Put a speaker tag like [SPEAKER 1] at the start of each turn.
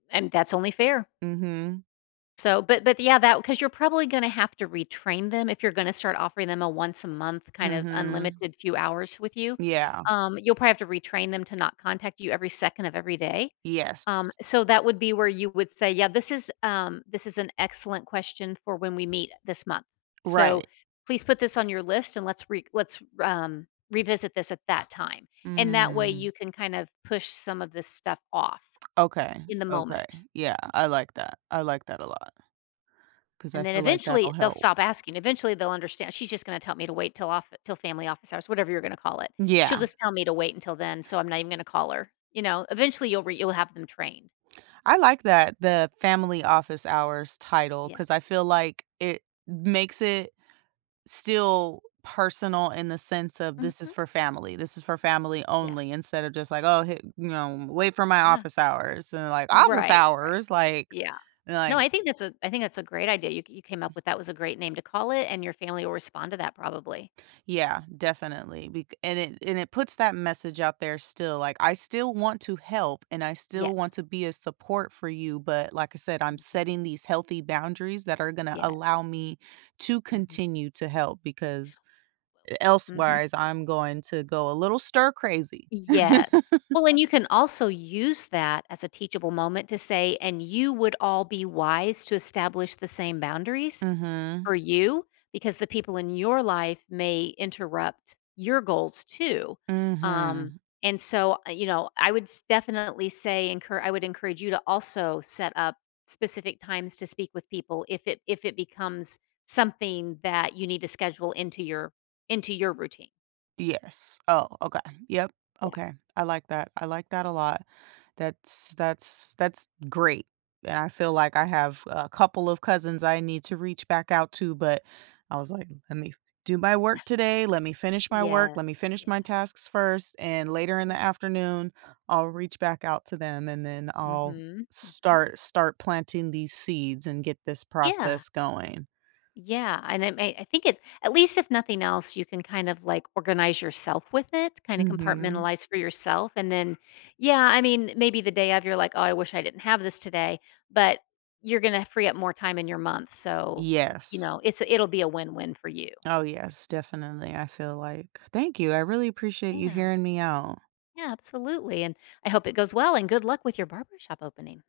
[SPEAKER 1] And, that's only fair.
[SPEAKER 2] Mhm.
[SPEAKER 1] So, but but yeah, that 'cause you're probably gonna have to retrain them if you're gonna start offering them a once-a-month kind of
[SPEAKER 2] Mhm.
[SPEAKER 1] unlimited few hours with you,
[SPEAKER 2] Yeah.
[SPEAKER 1] um, you'll probably have to retrain them to not contact you every second of every day, um,
[SPEAKER 2] Yes.
[SPEAKER 1] so that would be where you would say, "Yeah, this is um, this is an excellent question for when we meet, uh, this month, so,
[SPEAKER 2] Right.
[SPEAKER 1] please put this on your list, and let's re let's, r um, revisit this at that time," and that way,
[SPEAKER 2] Mm.
[SPEAKER 1] you can kind of push some of this stuff off,
[SPEAKER 2] Okay,
[SPEAKER 1] in the
[SPEAKER 2] okay,
[SPEAKER 1] moment.
[SPEAKER 2] yeah, I like that, I like that a lot. 'Cause I
[SPEAKER 1] And then
[SPEAKER 2] feel like
[SPEAKER 1] eventually,
[SPEAKER 2] that'll
[SPEAKER 1] they'll
[SPEAKER 2] help.
[SPEAKER 1] stop asking, eventually they'll understand, "She's just gonna tell me to wait till off till family office hours," whatever you're gonna call it, "She'll
[SPEAKER 2] Yeah.
[SPEAKER 1] just tell me to wait until then, so, I'm not even gonna call her," you know? Eventually, you'll re you'll have them trained.
[SPEAKER 2] I like that, the family office hours title,
[SPEAKER 1] Yeah.
[SPEAKER 2] 'cause I feel like it m makes it still personal in the sense of "This is
[SPEAKER 1] Mhm.
[SPEAKER 2] for family, this is for family
[SPEAKER 1] Yeah.
[SPEAKER 2] only," instead of just like, "Oh, hey you, um, wait for my
[SPEAKER 1] Yeah.
[SPEAKER 2] office hours." And, they're like "Office
[SPEAKER 1] Right, right,
[SPEAKER 2] hours?" Like
[SPEAKER 1] yeah.
[SPEAKER 2] and
[SPEAKER 1] No,
[SPEAKER 2] like
[SPEAKER 1] I think that's a I think that's a great idea, you ca you came up with that was a great name to call it, and your family will respond to that probably.
[SPEAKER 2] Yeah, definitely bec and it and it puts that message out there still, like, "I still want to help and I still want to
[SPEAKER 1] Yes.
[SPEAKER 2] be a support for you, but like I said, I'm
[SPEAKER 1] Mhm.
[SPEAKER 2] setting these healthy boundaries that are gonna allow
[SPEAKER 1] Yes.
[SPEAKER 2] me to
[SPEAKER 1] Mhm.
[SPEAKER 2] continue to help because e
[SPEAKER 1] Wel mhm.
[SPEAKER 2] elsewise, I'm going to go a little stir-crazy."
[SPEAKER 1] Yes, well, and you can also use that as a teachable moment to say, "And you would all be wise to establish the same boundaries
[SPEAKER 2] Mhm.
[SPEAKER 1] for you because the people in your life may interrupt your goals too, um,
[SPEAKER 2] Mhm.
[SPEAKER 1] and so, uh, you know, I would s definitely say encour I would encourage you to also set up specific times to speak with people if it if it becomes something that you need to schedule into your into your into your routine."
[SPEAKER 2] Yes. Oh, okay, yep,
[SPEAKER 1] Yeah.
[SPEAKER 2] okay, I like that I like that a lot, that's that's that's great, and I feel like I have a couple of cousins I need to reach back out to, but I was like, "Let me do my work today, let me finish my work,
[SPEAKER 1] Yes.
[SPEAKER 2] let me finish
[SPEAKER 1] Yeah.
[SPEAKER 2] my tasks first, and later in the
[SPEAKER 1] Yeah.
[SPEAKER 2] afternoon, I'll reach back out to them and then I'll
[SPEAKER 1] Mhm, mhm.
[SPEAKER 2] start start planting these seeds and get this
[SPEAKER 1] Yeah.
[SPEAKER 2] process going."
[SPEAKER 1] Yeah, and it may I think it's at least if nothing else you can, kind of, like, organize yourself with it, kinda
[SPEAKER 2] Mhm.
[SPEAKER 1] compartmentalize for yourself, and then yeah, I mean, eh, maybe the day of you're like, "Oh, I wish I didn't have this today." But, you're gonna free up more time in your month, so, you
[SPEAKER 2] Yes.
[SPEAKER 1] know, it's it'll be a win-win for you.
[SPEAKER 2] Oh yes, definitely, I feel like thank you, I really appreciate you
[SPEAKER 1] Yeah.
[SPEAKER 2] hearing me out.
[SPEAKER 1] Yeah, absolutely, and I hope it goes well and good luck with your barbershop opening.